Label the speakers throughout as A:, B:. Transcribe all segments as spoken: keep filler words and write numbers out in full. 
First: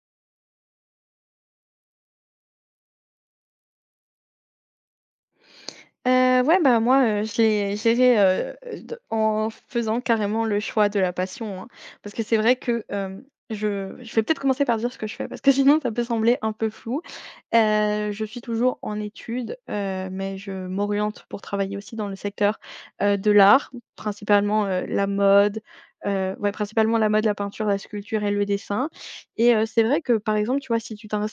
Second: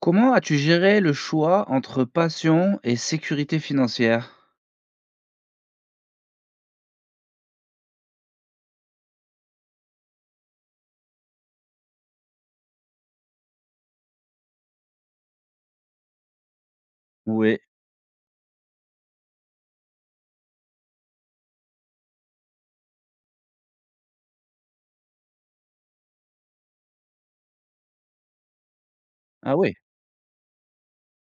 A: Comment as-tu géré le choix entre passion et sécurité financière?
B: Heu, ouais, bah, moi, heu, je l'ai géré, heu, d en faisant carrément le choix de la passion, hein. Parce que c'est vrai que, hem, je je vais peut-être commencer par dire ce que je fais, parce que sinon ça peut sembler un peu flou.
A: Oui.
B: Heu, je suis toujours en études, heu, mais je m'oriente pour travailler aussi dans le secteur, heu, de l'art, principalement, heu, la mode, heu, ouais, principalement la mode, la peinture, la sculpture et le dessin. Et
A: Ah
B: heu,
A: oui,
B: c'est vrai que, par exemple, tu vois, si tu t'inres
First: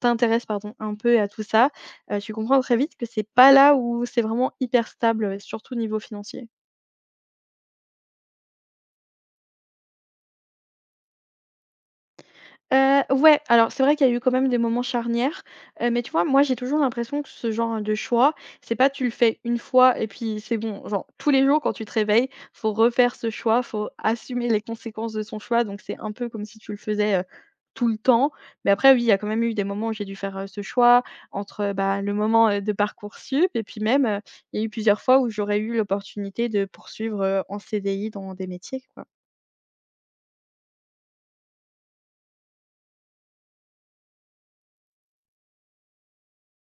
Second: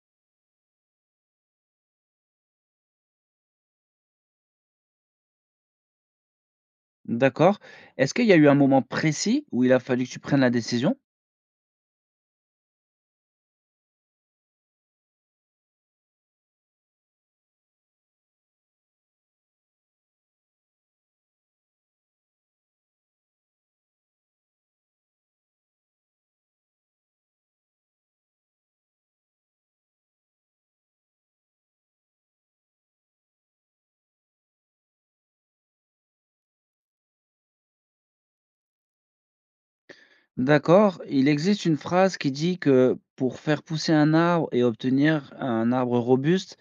B: t'intéresses, pardon, un peu à tout ça, heu, tu comprends très vite que c'est pas là où c'est vraiment hyper stable, surtout niveau financier.
A: d'accord. Est-ce qu'il y a eu un moment précis où il a fallu que tu prennes la décision?
B: Heu, ouais, alors c'est vrai qu'il y a eu quand même des moments charnières, heu, mais tu vois, moi j'ai toujours l'impression que ce genre de choix, c'est pas tu le fais une fois et puis c'est bon. Genre tous les jours quand tu te réveilles, faut refaire ce choix, faut assumer les conséquences de son choix, donc c'est un peu comme si tu le faisais, heu, tout le temps. Mais après oui, il y a quand même eu des moments où j'ai dû faire, heu, ce choix entre, euh, bah, le moment, heu, de Parcoursup et puis même, heu, il y a eu plusieurs fois où j'aurais eu l'opportunité de poursuivre, heu, en C D I dans des métiers, quoi.
A: D'accord. Il existe une phrase qui dit que pour faire pousser un arbre et obtenir un arbre robuste,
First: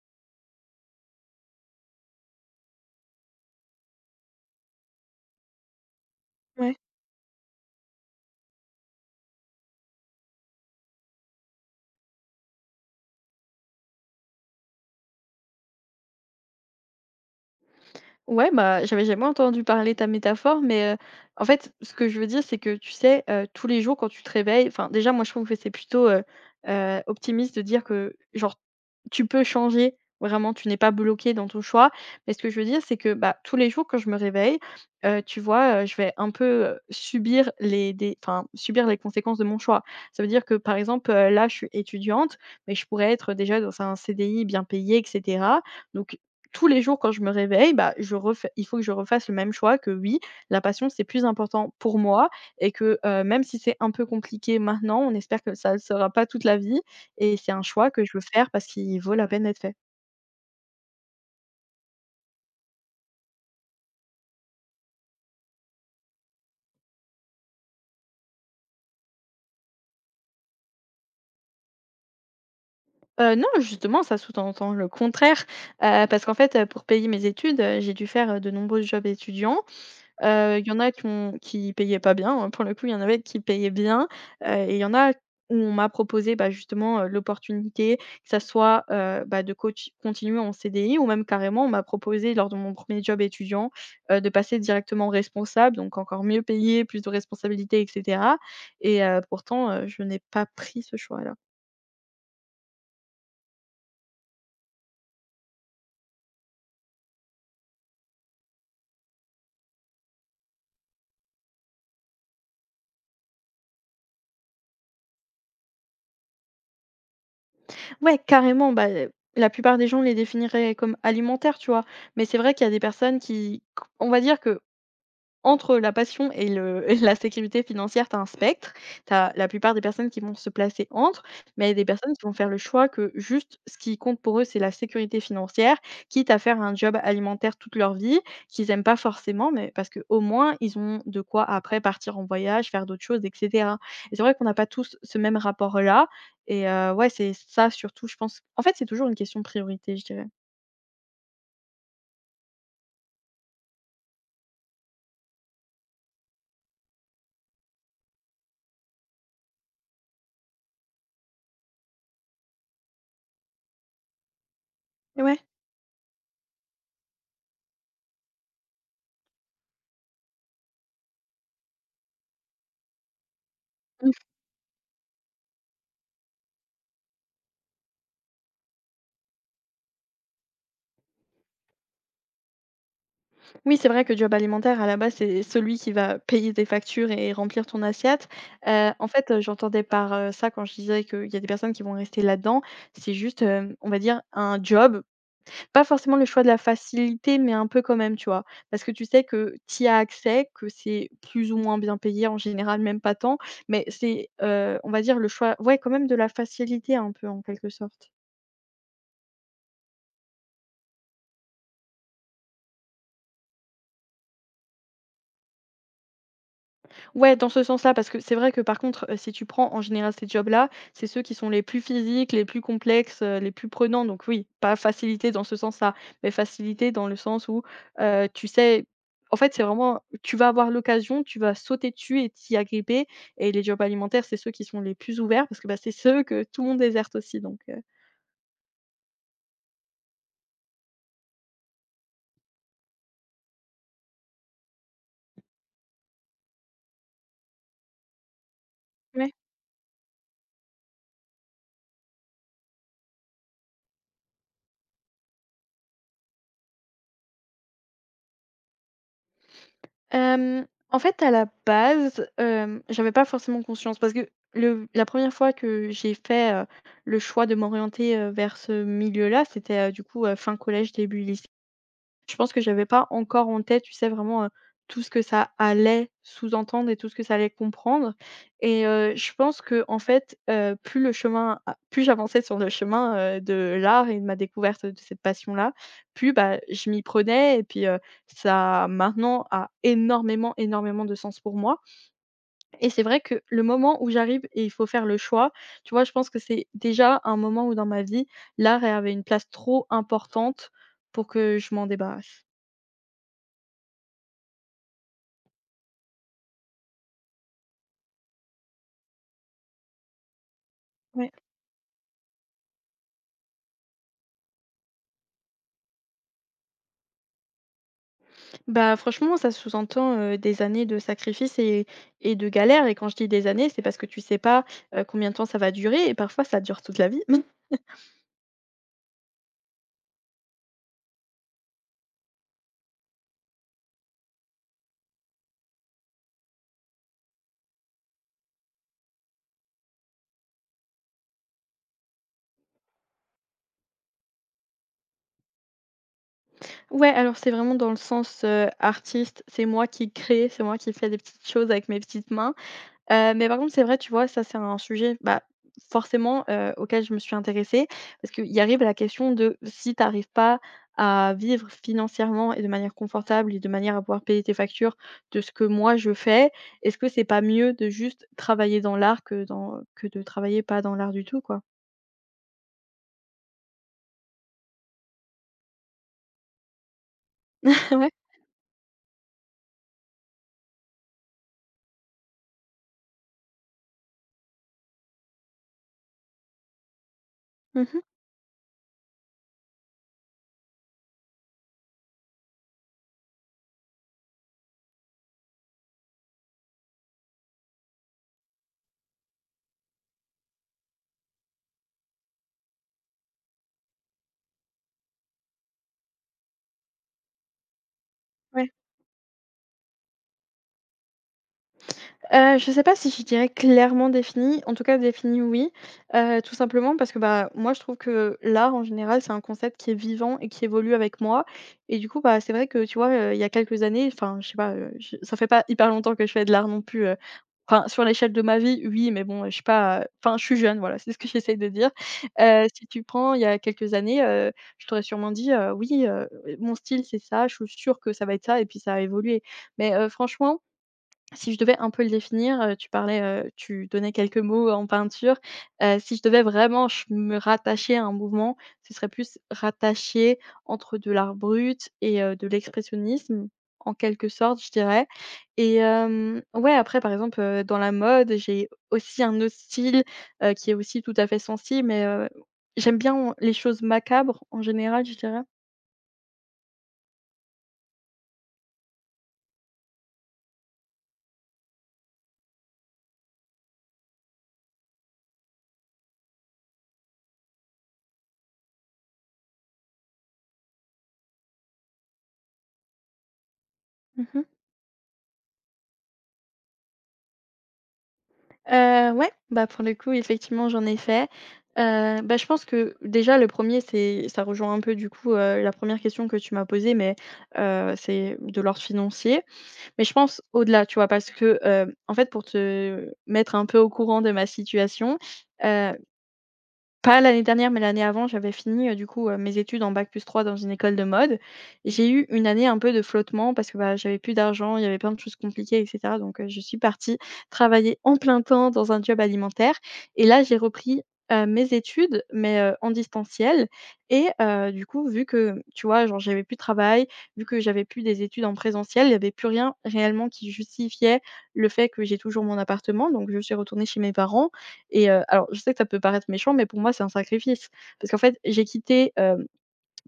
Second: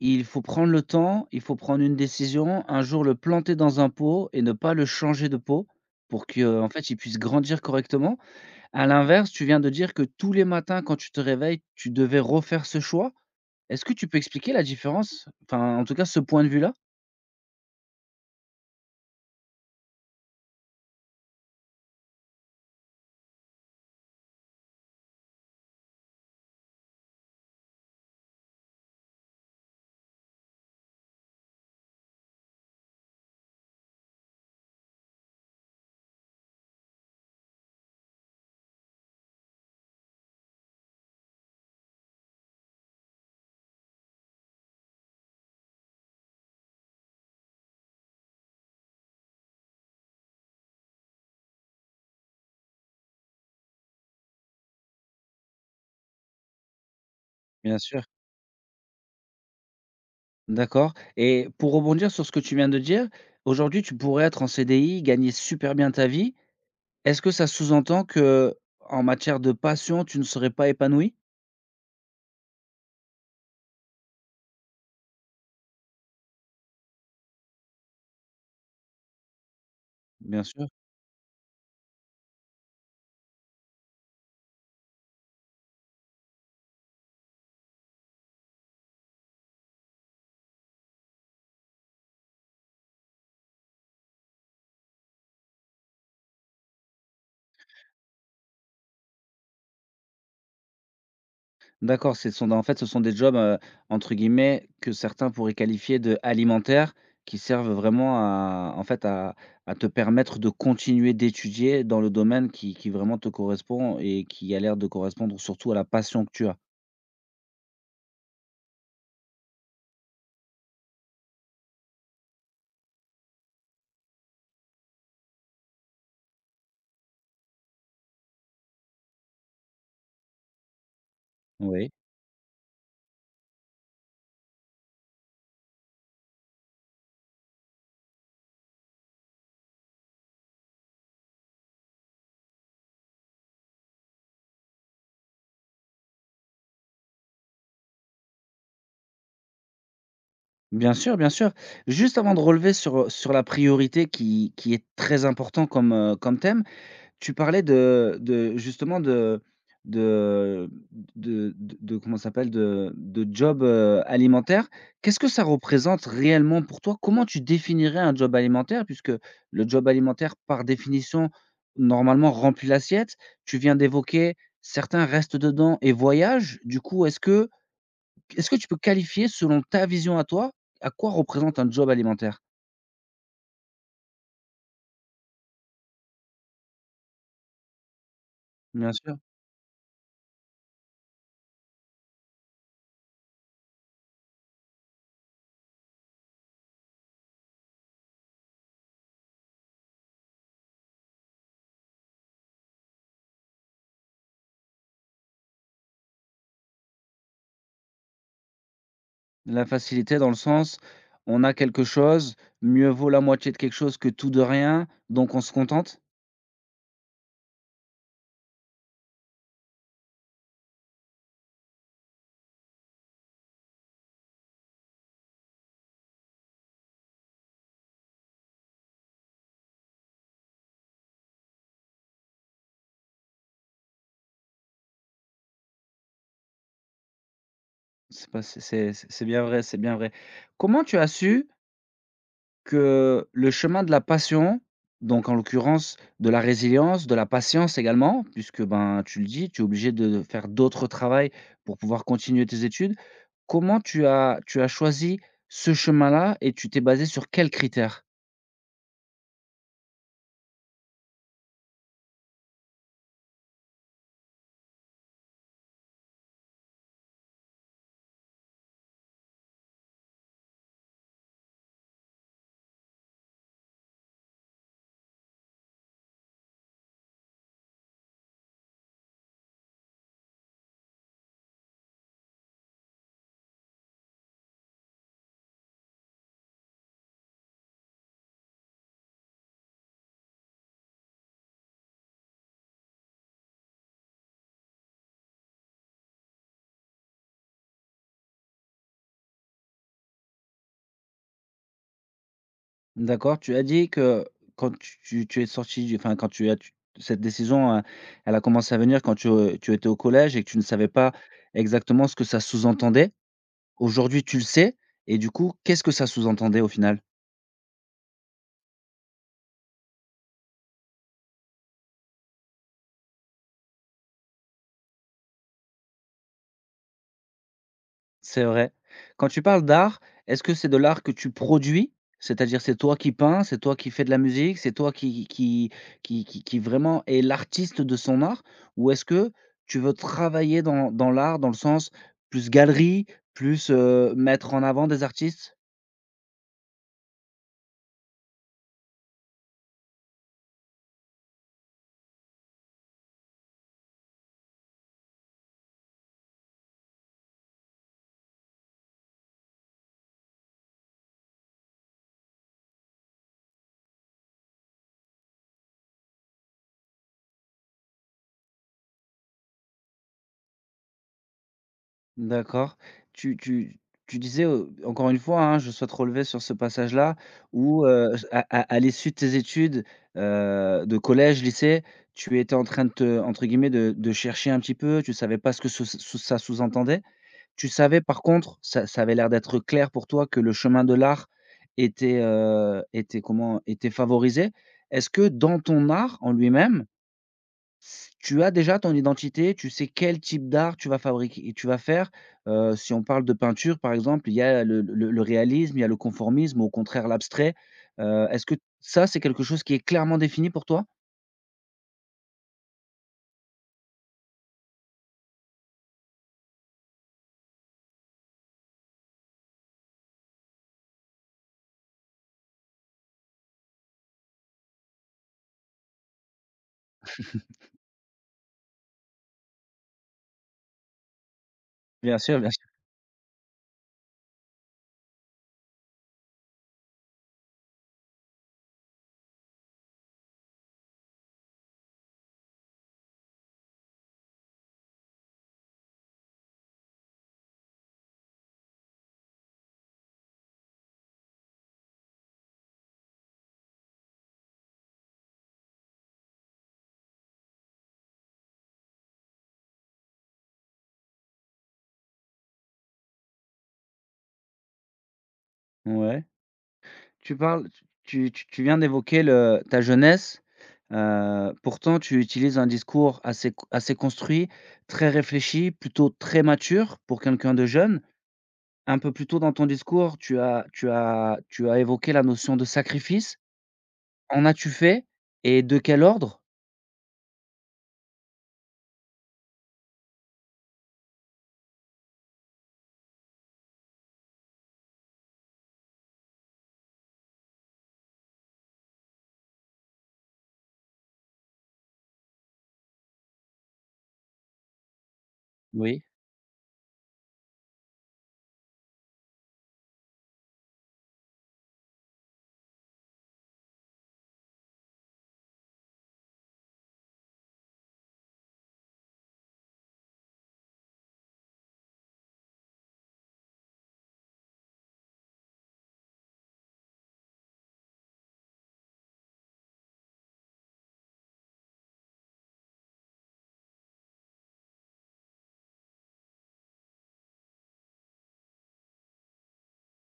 A: il faut prendre le temps, il faut prendre une décision, un jour le planter dans un pot et ne pas le changer de pot pour que, en
B: Ouais.
A: fait, il puisse grandir correctement. À l'inverse, tu viens de dire que tous les matins quand tu te réveilles, tu devais refaire ce choix. Est-ce que tu peux expliquer la différence? Enfin, en tout cas, ce point de vue-là?
B: Ouais, bah, j'avais jamais entendu parler ta métaphore, mais, heu, en fait, ce que je veux dire, c'est que, tu sais, heu, tous les jours quand tu te réveilles enfin, déjà, moi, je trouve que c'est plutôt, heu heu, optimiste de dire que genre tu peux changer, vraiment, tu n'es pas bloqué dans ton choix. Mais ce que je veux dire, c'est que, bah, tous les jours quand je me réveille, heu, tu vois, heu, je vais un peu, heu, subir les des enfin, subir les conséquences de mon choix. Ça veut dire que, par exemple, heu, là, je suis étudiante, mais je pourrais être déjà dans un C D I bien payé et cetera. Donc tous les jours quand je me réveille, bah, je refais il faut que je refasse le même choix que oui, la passion, c'est plus important pour moi et que, heu, même si c'est un peu compliqué maintenant, on espère que ça ne sera pas toute la vie. Et c'est un
A: Bien
B: choix
A: sûr.
B: que je veux faire parce qu'il vaut la peine d'être fait.
A: D'accord, et pour rebondir sur ce que tu viens de dire, aujourd'hui, tu pourrais être en C D I, gagner super bien ta vie. Est-ce que ça sous-entend que, en matière de passion, tu ne serais pas épanoui?
B: Heu, non, justement, ça sous-entend le contraire, heu, parce qu'en fait, heu, pour payer mes études, heu, j'ai dû faire, heu, de nombreux jobs étudiants.
A: Bien
B: Heu, il
A: sûr.
B: y en a qui ont qui payaient pas bien, hein, pour le coup, il y en avait qui payaient bien, heu et il y en a où on m'a proposé, bah, justement, heu, l'opportunité, que ça soit, heu, bah, de coach continuer en C D I ou même carrément on m'a proposé lors de mon premier job étudiant, heu, de passer directement responsable, donc encore mieux payé, plus de responsabilités et cetera et heu, pourtant, heu, je n'ai pas pris ce choix-là.
A: D'accord, ce sont en fait, ce sont des jobs, heu, entre guillemets, que certains pourraient qualifier de «alimentaires», qui servent vraiment à en fait, à à te permettre de continuer d'étudier dans le domaine qui qui vraiment te correspond et qui a l'air de correspondre surtout à la passion que tu as.
B: Ouais, carrément, bah, heu, la plupart des gens les définiraient comme alimentaires, tu vois? Mais c'est vrai qu'il y a des personnes qui on va dire que entre la passion et le et la sécurité financière, tu as un spectre. Tu as la plupart des personnes qui vont se placer entre, mais il y a des
A: Oui.
B: personnes qui vont faire le choix que juste ce qui compte pour eux, c'est la sécurité financière, quitte à faire un job alimentaire toute leur vie, qu'ils aiment pas forcément, mais parce qu'au moins ils ont de quoi après partir en voyage, faire d'autres choses et cetera. Et c'est vrai qu'on n'a pas tous ce même rapport-là et heu, ouais, c'est ça surtout, je pense. En fait, c'est toujours une question de priorité, je dirais.
A: Bien sûr, bien sûr. Juste avant de relever sur, sur la priorité qui qui est très important comme, heu, comme thème, tu parlais de de justement de de de de de comment ça s'appelle? De de job, heu, alimentaire. Qu'est-ce que
B: Ouais.
A: ça représente réellement pour toi? Comment tu définirais un job alimentaire? Puisque le job alimentaire, par définition, normalement, remplit l'assiette. Tu viens d'évoquer certains restent dedans et voyagent. Du coup, est-ce que est-ce que tu peux qualifier selon ta vision à toi, à quoi représente un job alimentaire?
B: Oui, c'est vrai que job alimentaire, à la base, c'est celui qui va payer tes factures et remplir ton assiette. Heu,
A: Bien
B: en
A: sûr.
B: fait, heu, j'entendais par, heu, ça quand je disais qu'il y a des personnes qui vont rester là-dedans, c'est juste, hem, on va dire un job, pas forcément le choix de la facilité, mais un peu quand même, tu vois? Parce que tu sais que tu y as accès, que c'est plus ou moins bien payé, en général même pas tant, mais c'est, heu, on va dire le choix ouais, quand même de la facilité un peu, en quelque sorte.
A: La facilité dans le sens, on a quelque chose, mieux vaut la moitié de quelque chose que tout de rien, donc on se contente?
B: Ouais, dans ce sens-là, parce que c'est vrai que par contre, heu, si tu prends en général ces jobs-là, c'est ceux qui sont les plus physiques, les plus complexes, heu, les plus prenants. Donc oui, pas facilité dans ce sens-là, mais facilité dans le sens où, heu, tu sais en fait, c'est vraiment tu vas avoir l'occasion, tu vas sauter dessus et t'y agripper et les jobs alimentaires, c'est ceux qui sont les plus ouverts parce que, bah, c'est ceux que tout le monde déserte aussi donc
A: C'est pas c'est c'est c'est bien vrai, c'est bien vrai. Comment tu as su que le chemin de la passion, donc en l'occurrence de la résilience, de la patience également, puisque, ben, tu le
B: heu
A: dis, tu es obligé de faire d'autres travail pour pouvoir continuer tes études. Comment tu as tu as choisi ce chemin-là et tu t'es basé sur quels critères?
B: Hem, En fait, à la base, hem, j'avais pas forcément conscience parce que le la première fois que j'ai fait, heu, le choix de m'orienter, heu, vers ce milieu-là, c'était, heu, du coup, heu, fin collège, début lycée. Je pense que j'avais pas encore en tête, tu sais, vraiment, heu, tout ce que ça allait sous-entendre et tout ce que ça allait comprendre et heu, je pense que en fait, heu, plus le chemin a plus j'avançais sur le chemin, heu, de l'art et de ma découverte de cette passion-là, plus, bah, je m'y prenais et puis, heu, ça maintenant a énormément, énormément de sens pour moi et c'est vrai que le moment où j'arrive et il faut faire le choix, tu vois, je pense que c'est déjà un moment où dans ma vie, l'art avait une place trop importante pour que je m'en débarrasse.
A: D'accord, tu as dit que quand tu tu tu es sorti du enfin, quand tu as tu cette décision, heu, elle a commencé à venir quand tu, heu, tu étais au collège et que tu ne savais pas
B: Ouais.
A: exactement ce que ça sous-entendait. Aujourd'hui, tu le sais et du coup, qu'est-ce que ça sous-entendait au final?
B: Bah, franchement, ça sous-entend, heu, des années de sacrifices et et de galères et quand je dis des années, c'est parce que tu sais pas, heu, combien de temps ça va durer et parfois ça dure toute la vie.
A: C'est vrai. Quand tu parles d'art, est-ce que c'est de l'art que tu produis? C'est-à-dire c'est toi qui peins, c'est toi qui fais de la musique, c'est toi qui qui qui qui qui vraiment est l'artiste de son art? Ou est-ce que tu veux travailler dans dans l'art, dans le sens plus galerie, plus, heu, mettre en avant des artistes?
B: Ouais, alors c'est vraiment dans le sens, heu, artiste, c'est moi qui crée, c'est moi qui fais des petites choses avec mes petites mains. Heu, mais par contre, c'est vrai, tu vois, ça, c'est un sujet, bah, forcément, heu, auquel je me suis intéressée parce qu'il arrive la question de si tu n'arrives pas à vivre financièrement et de manière confortable et de manière à pouvoir payer tes factures de ce que moi je fais, est-ce que c'est pas mieux de juste travailler dans l'art que dans que de travailler pas dans l'art du tout, quoi?
A: D'accord. Tu tu tu disais, heu, encore une fois, hein, je souhaite relever sur ce passage-là où,
B: Ouais.
A: heu, à à à l'issue de tes études, heu, de collège, lycée, tu étais en train de te entre guillemets de de «chercher» un petit peu, tu savais pas ce que ce sous ça sous-entendait. Tu savais
B: Mmh.
A: par contre, ça ça avait l'air d'être clair pour toi que le chemin de l'art était, heu, était comment? Était favorisé. Est-ce que dans ton art en lui-même, tu as déjà ton identité, tu sais quel type d'art tu vas fabriquer tu vas faire. Heu, si on parle de peinture, par exemple, il y a le le le réalisme, il y a le conformisme, au contraire l'abstrait. Heu, est-ce que
B: Ouais.
A: ça, c'est quelque chose qui est clairement défini pour toi?
B: Heu, je sais pas si je dirais clairement défini. En tout cas défini, oui. Heu, tout simplement parce que, bah, moi je trouve que l'art en général, c'est un concept qui est vivant et qui évolue avec moi et du coup, bah, c'est vrai que tu vois, heu, il y a quelques années, enfin je sais pas, heu, je ça fait pas hyper longtemps que je fais de l'art non plus, heu, enfin sur l'échelle de ma vie, oui, mais bon, heu, je suis pas, enfin je suis jeune, voilà, c'est ce que j'essaye de dire.
A: Bien sûr, bien
B: Heu,
A: sûr.
B: si tu prends il y a quelques années, heu, je t'aurais sûrement dit, heu: «Oui, heu, mon style c'est ça, je suis sûre que ça va être ça» et puis ça a évolué. Mais, heu, franchement si je devais un peu le définir, heu, tu parlais, heu, tu donnais quelques mots en peinture. Heu, si je devais vraiment ch me rattacher à un mouvement, ce serait plus rattaché entre de l'art brut et heu, de l'expressionnisme, en quelque sorte, je dirais et hem, ouais, après, par exemple, heu, dans la mode, j'ai aussi un autre style, heu, qui est aussi tout à fait sensible mais heu, j'aime bien les choses macabres en général, je dirais.
A: Ouais. Tu parles tu tu tu viens d'évoquer le ta jeunesse, heu, pourtant tu utilises un discours assez assez construit, très réfléchi, plutôt très mature pour quelqu'un de jeune. Un peu plus tôt dans ton discours, tu as tu as tu as évoqué la notion de sacrifice. En
B: Mmh.
A: as-tu fait et de quel ordre?
B: Heu, ouais, bah, pour le coup, effectivement, j'en ai fait. Heu, bah, je pense que déjà le premier c'est ça rejoint un peu du coup, heu, la première question que tu m'as posée, mais heu, c'est de l'ordre financier. Mais je pense au-delà, tu vois? Parce que, heu, en fait, pour te mettre un peu au courant de ma situation, heu
A: Oui,
B: pas l'année dernière, mais l'année avant, j'avais fini, heu, du coup, heu, mes études en bac plus trois dans une école de mode. J'ai eu une année un peu de flottement parce que, bah, j'avais plus d'argent, il y avait plein de choses compliquées et cetera, donc heu, je suis partie travailler en plein temps dans un job alimentaire et là, j'ai repris heu, mes études, mais heu, en distanciel. Et heu, du coup, vu que, tu vois, genre, j'avais plus de travail, vu que j'avais plus des études en présentiel, il y avait plus rien réellement qui justifiait le fait que j'ai toujours mon appartement, donc je suis retournée chez mes parents. Et heu, alors je sais que ça peut paraître méchant, mais pour moi c'est un sacrifice. Parce qu'en fait, j'ai quitté, hem,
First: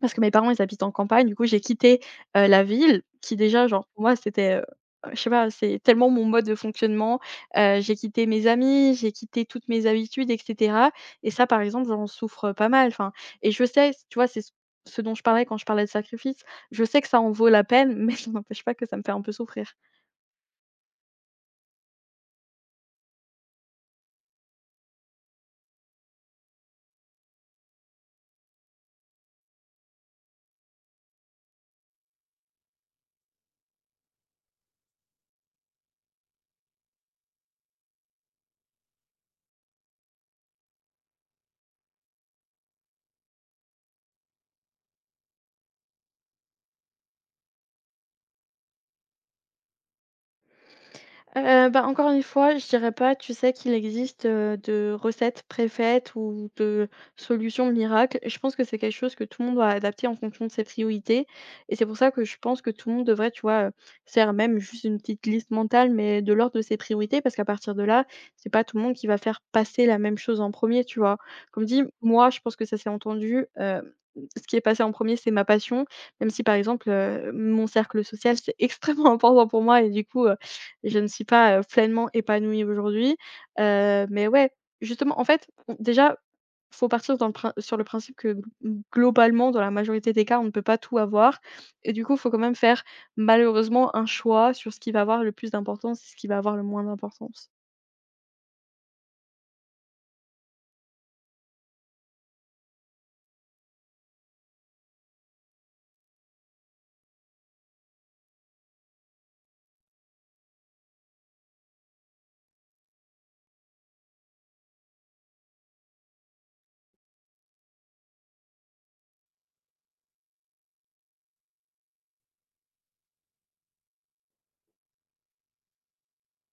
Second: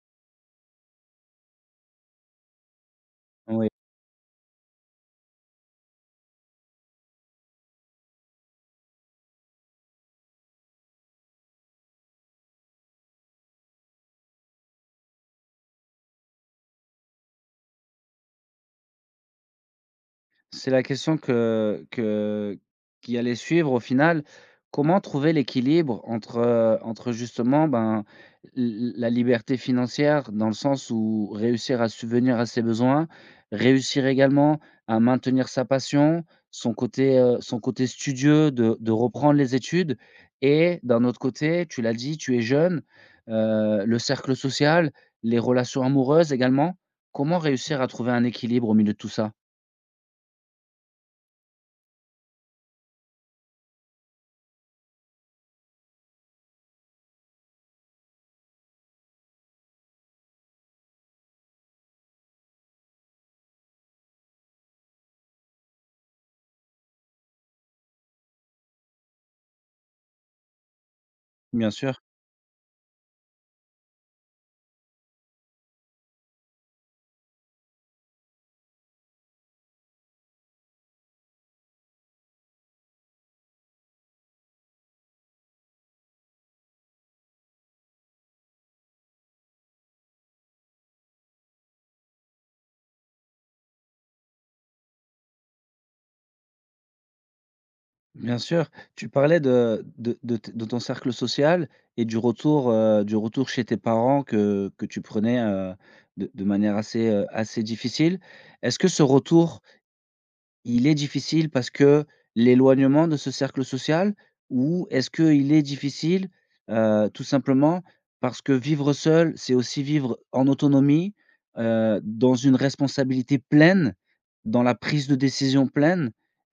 B: parce que mes parents ils habitent en campagne, du coup j'ai quitté, heu, la ville qui déjà,
A: oui.
B: genre, pour moi c'était, heu, je sais pas, c'est tellement mon mode de fonctionnement. Heu, j'ai quitté mes amis, j'ai quitté toutes mes habitudes et cetera, et ça par exemple j'en souffre pas mal, enfin, et je sais, tu vois, c'est ce ce dont je parlais quand je parlais de sacrifice, je sais que ça en vaut la peine, mais ça n'empêche pas que ça me fait un peu souffrir.
A: C'est la question que que qui allait suivre au final. Comment trouver l'équilibre entre, heu, entre justement, ben, l la liberté financière dans le sens où réussir à subvenir à ses besoins, réussir également à maintenir sa passion, son côté, heu, son côté studieux de de reprendre les études et d'un autre côté, tu l'as dit, tu es jeune, heu, le cercle social, les relations amoureuses également. Comment réussir à trouver un équilibre au milieu de tout ça?
B: Heu, bah, encore une fois, je dirais pas, tu sais, qu'il existe, heu, de recettes préfaites ou de solutions miracles. Je pense que c'est quelque chose que tout le monde doit adapter en fonction de ses priorités, et c'est pour ça que je pense que tout le monde devrait, tu vois, heu, faire même juste une petite liste mentale, mais de l'ordre de ses priorités, parce qu'à partir de là, c'est pas tout le monde qui va faire passer la même chose en premier, tu vois? Comme
A: Bien
B: dit,
A: sûr.
B: moi, je pense que ça s'est entendu, hem, ce qui est passé en premier, c'est ma passion, même si, par exemple, heu, mon cercle social, c'est extrêmement important pour moi, et du coup, je ne suis pas, heu, pleinement épanouie aujourd'hui. Heu, mais ouais, justement, en fait, on déjà, faut partir dans le prin sur le principe que g globalement, dans la majorité des cas, on ne peut pas tout avoir, et du coup, il faut quand même faire malheureusement un choix sur ce qui va avoir le plus d'importance et ce qui va avoir le moins d'importance.
A: Bien sûr, tu parlais de de de t de ton cercle social et du retour, heu, du retour chez tes parents que que tu prenais, heu, de de manière assez, heu, assez difficile. Est-ce que ce retour il est difficile parce que l'éloignement de ce cercle social ou est-ce qu'il est difficile, heu, tout simplement parce que vivre seul, c'est aussi vivre en autonomie, heu, dans une responsabilité pleine, dans la prise de décision pleine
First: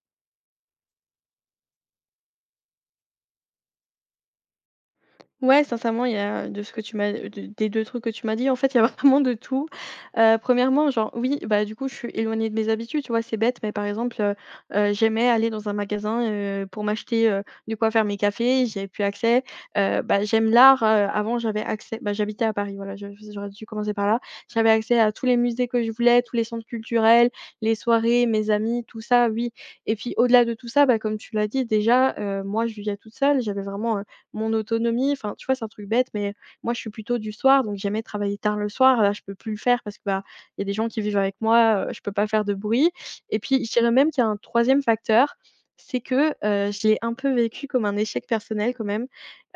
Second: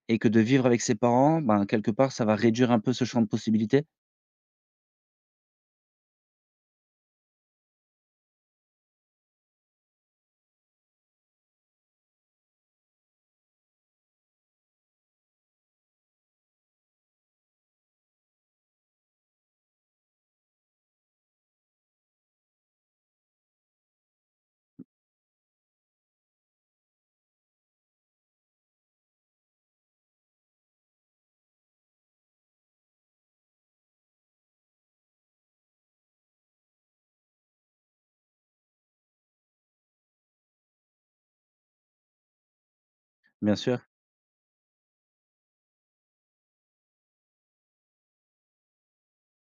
A: et que de vivre avec ses parents, ben, quelque part, ça va réduire un peu ce champ de possibilités?
B: Ouais, sincèrement, il y a de ce que tu m'as de des deux trucs que tu m'as dit, en fait, il y a vraiment de tout. Heu, premièrement, genre, oui, bah, du coup, je suis éloignée de mes habitudes, tu vois? C'est bête, mais par exemple, heu heu, j'aimais aller dans un magasin, heu, pour m'acheter, heu, de quoi faire mes cafés, j'y avais plus accès. Heu, bah, j'aime l'art, heu, avant j'avais accès, bah, j'habitais à Paris, voilà, je j'aurais dû commencer par là. J'avais accès à tous les musées que je voulais, tous les centres culturels, les soirées, mes amis, tout ça, oui. Et puis au-delà de tout ça, bah, comme tu l'as dit déjà, heu, moi je vivais toute seule, j'avais vraiment, mon autonomie. Enfin, tu vois, c'est un truc bête, mais moi, je suis plutôt du soir, donc j'aimais travailler tard le soir. Là, je peux plus le faire parce que, bah, il y a des gens qui vivent avec moi, heu, je peux pas faire de bruit. Et
A: Bien
B: puis, je
A: sûr.
B: dirais même qu'il y a un troisième facteur, c'est que, heu, je l'ai un peu vécu comme un échec personnel quand même,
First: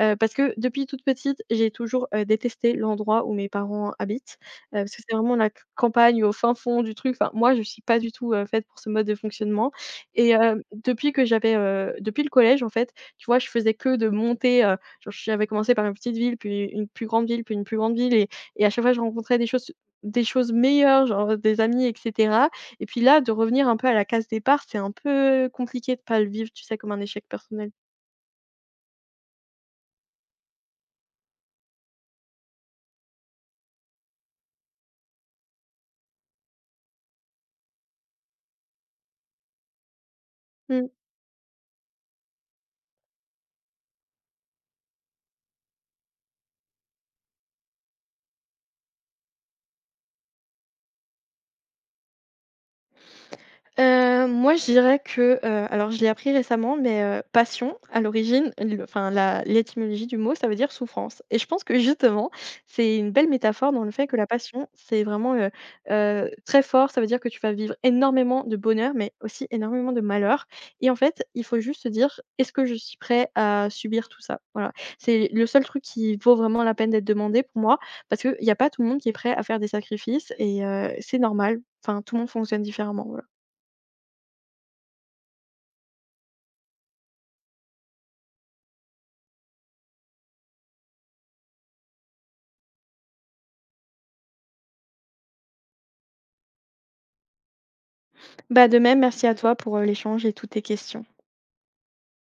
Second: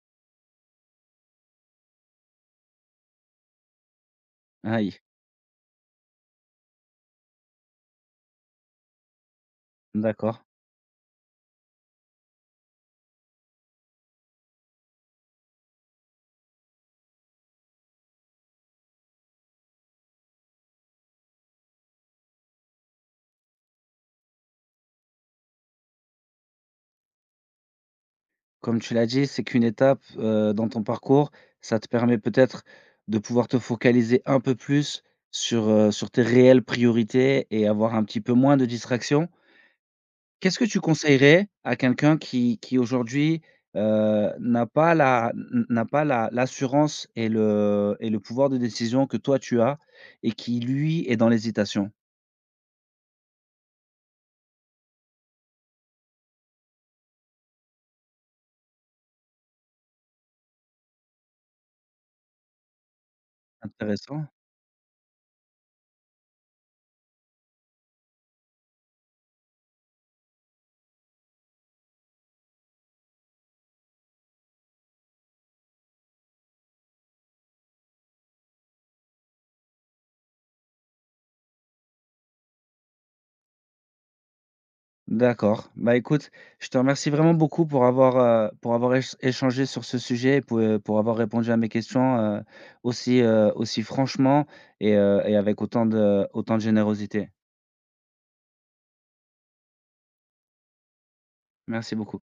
B: heu, parce que depuis toute petite, j'ai toujours, heu, détesté l'endroit où mes parents habitent, heu, parce
A: Aïe,
B: que c'est vraiment la c campagne, au fin fond du truc. Enfin, moi, je suis pas du tout, heu, faite pour ce mode de fonctionnement. Et
A: d'accord.
B: heu, depuis que j'avais, heu, depuis le collège, en fait, tu vois? Je faisais que de monter, heu, genre j'avais commencé par une petite ville, puis une plus grande ville, puis une plus grande ville, et et à chaque fois je rencontrais des choses, des choses meilleures, genre des amis et cetera, et puis là, de revenir un peu à la case départ, c'est un peu compliqué de pas le vivre, tu sais? Comme un échec personnel.
A: Comme tu l'as dit, c'est qu'une étape, heu, dans ton parcours. Ça te permet peut-être de pouvoir te focaliser un peu plus sur, heu, sur tes réelles priorités et avoir un petit peu moins de distractions. Qu'est-ce que tu
B: Mmh.
A: conseillerais à quelqu'un qui qui aujourd'hui, heu, n'a pas la n n'a pas la l'assurance et le et le pouvoir de décision que toi tu as et qui lui est dans l'hésitation?
B: Heu, moi, je dirais que, heu, alors je l'ai appris récemment, mais, heu, passion à l'origine, le enfin la l'étymologie du mot, ça veut dire souffrance, et je pense que justement, c'est une belle métaphore dans le fait que
A: Intéressant.
B: la passion, c'est vraiment, heu heu, très fort. Ça veut dire que tu vas vivre énormément de bonheur, mais aussi énormément de malheur, et en fait, il faut juste se dire: «Est-ce que je suis prêt à subir tout ça?» Voilà. C'est le seul truc qui vaut vraiment la peine d'être demandé pour moi, parce qu'il n'y a pas tout le monde qui est prêt à faire des sacrifices, et heu, c'est normal. Enfin, tout le monde fonctionne différemment, voilà.
A: D'accord. Bah, écoute, je te remercie vraiment beaucoup pour avoir, heu, pour avoir éch échangé sur ce sujet et pour, heu, pour avoir répondu à mes questions, heu, aussi, heu, aussi franchement et heu, et avec autant de autant de générosité.
B: Bah, de même, merci à toi pour, heu, l'échange et toutes tes questions.
A: Merci beaucoup.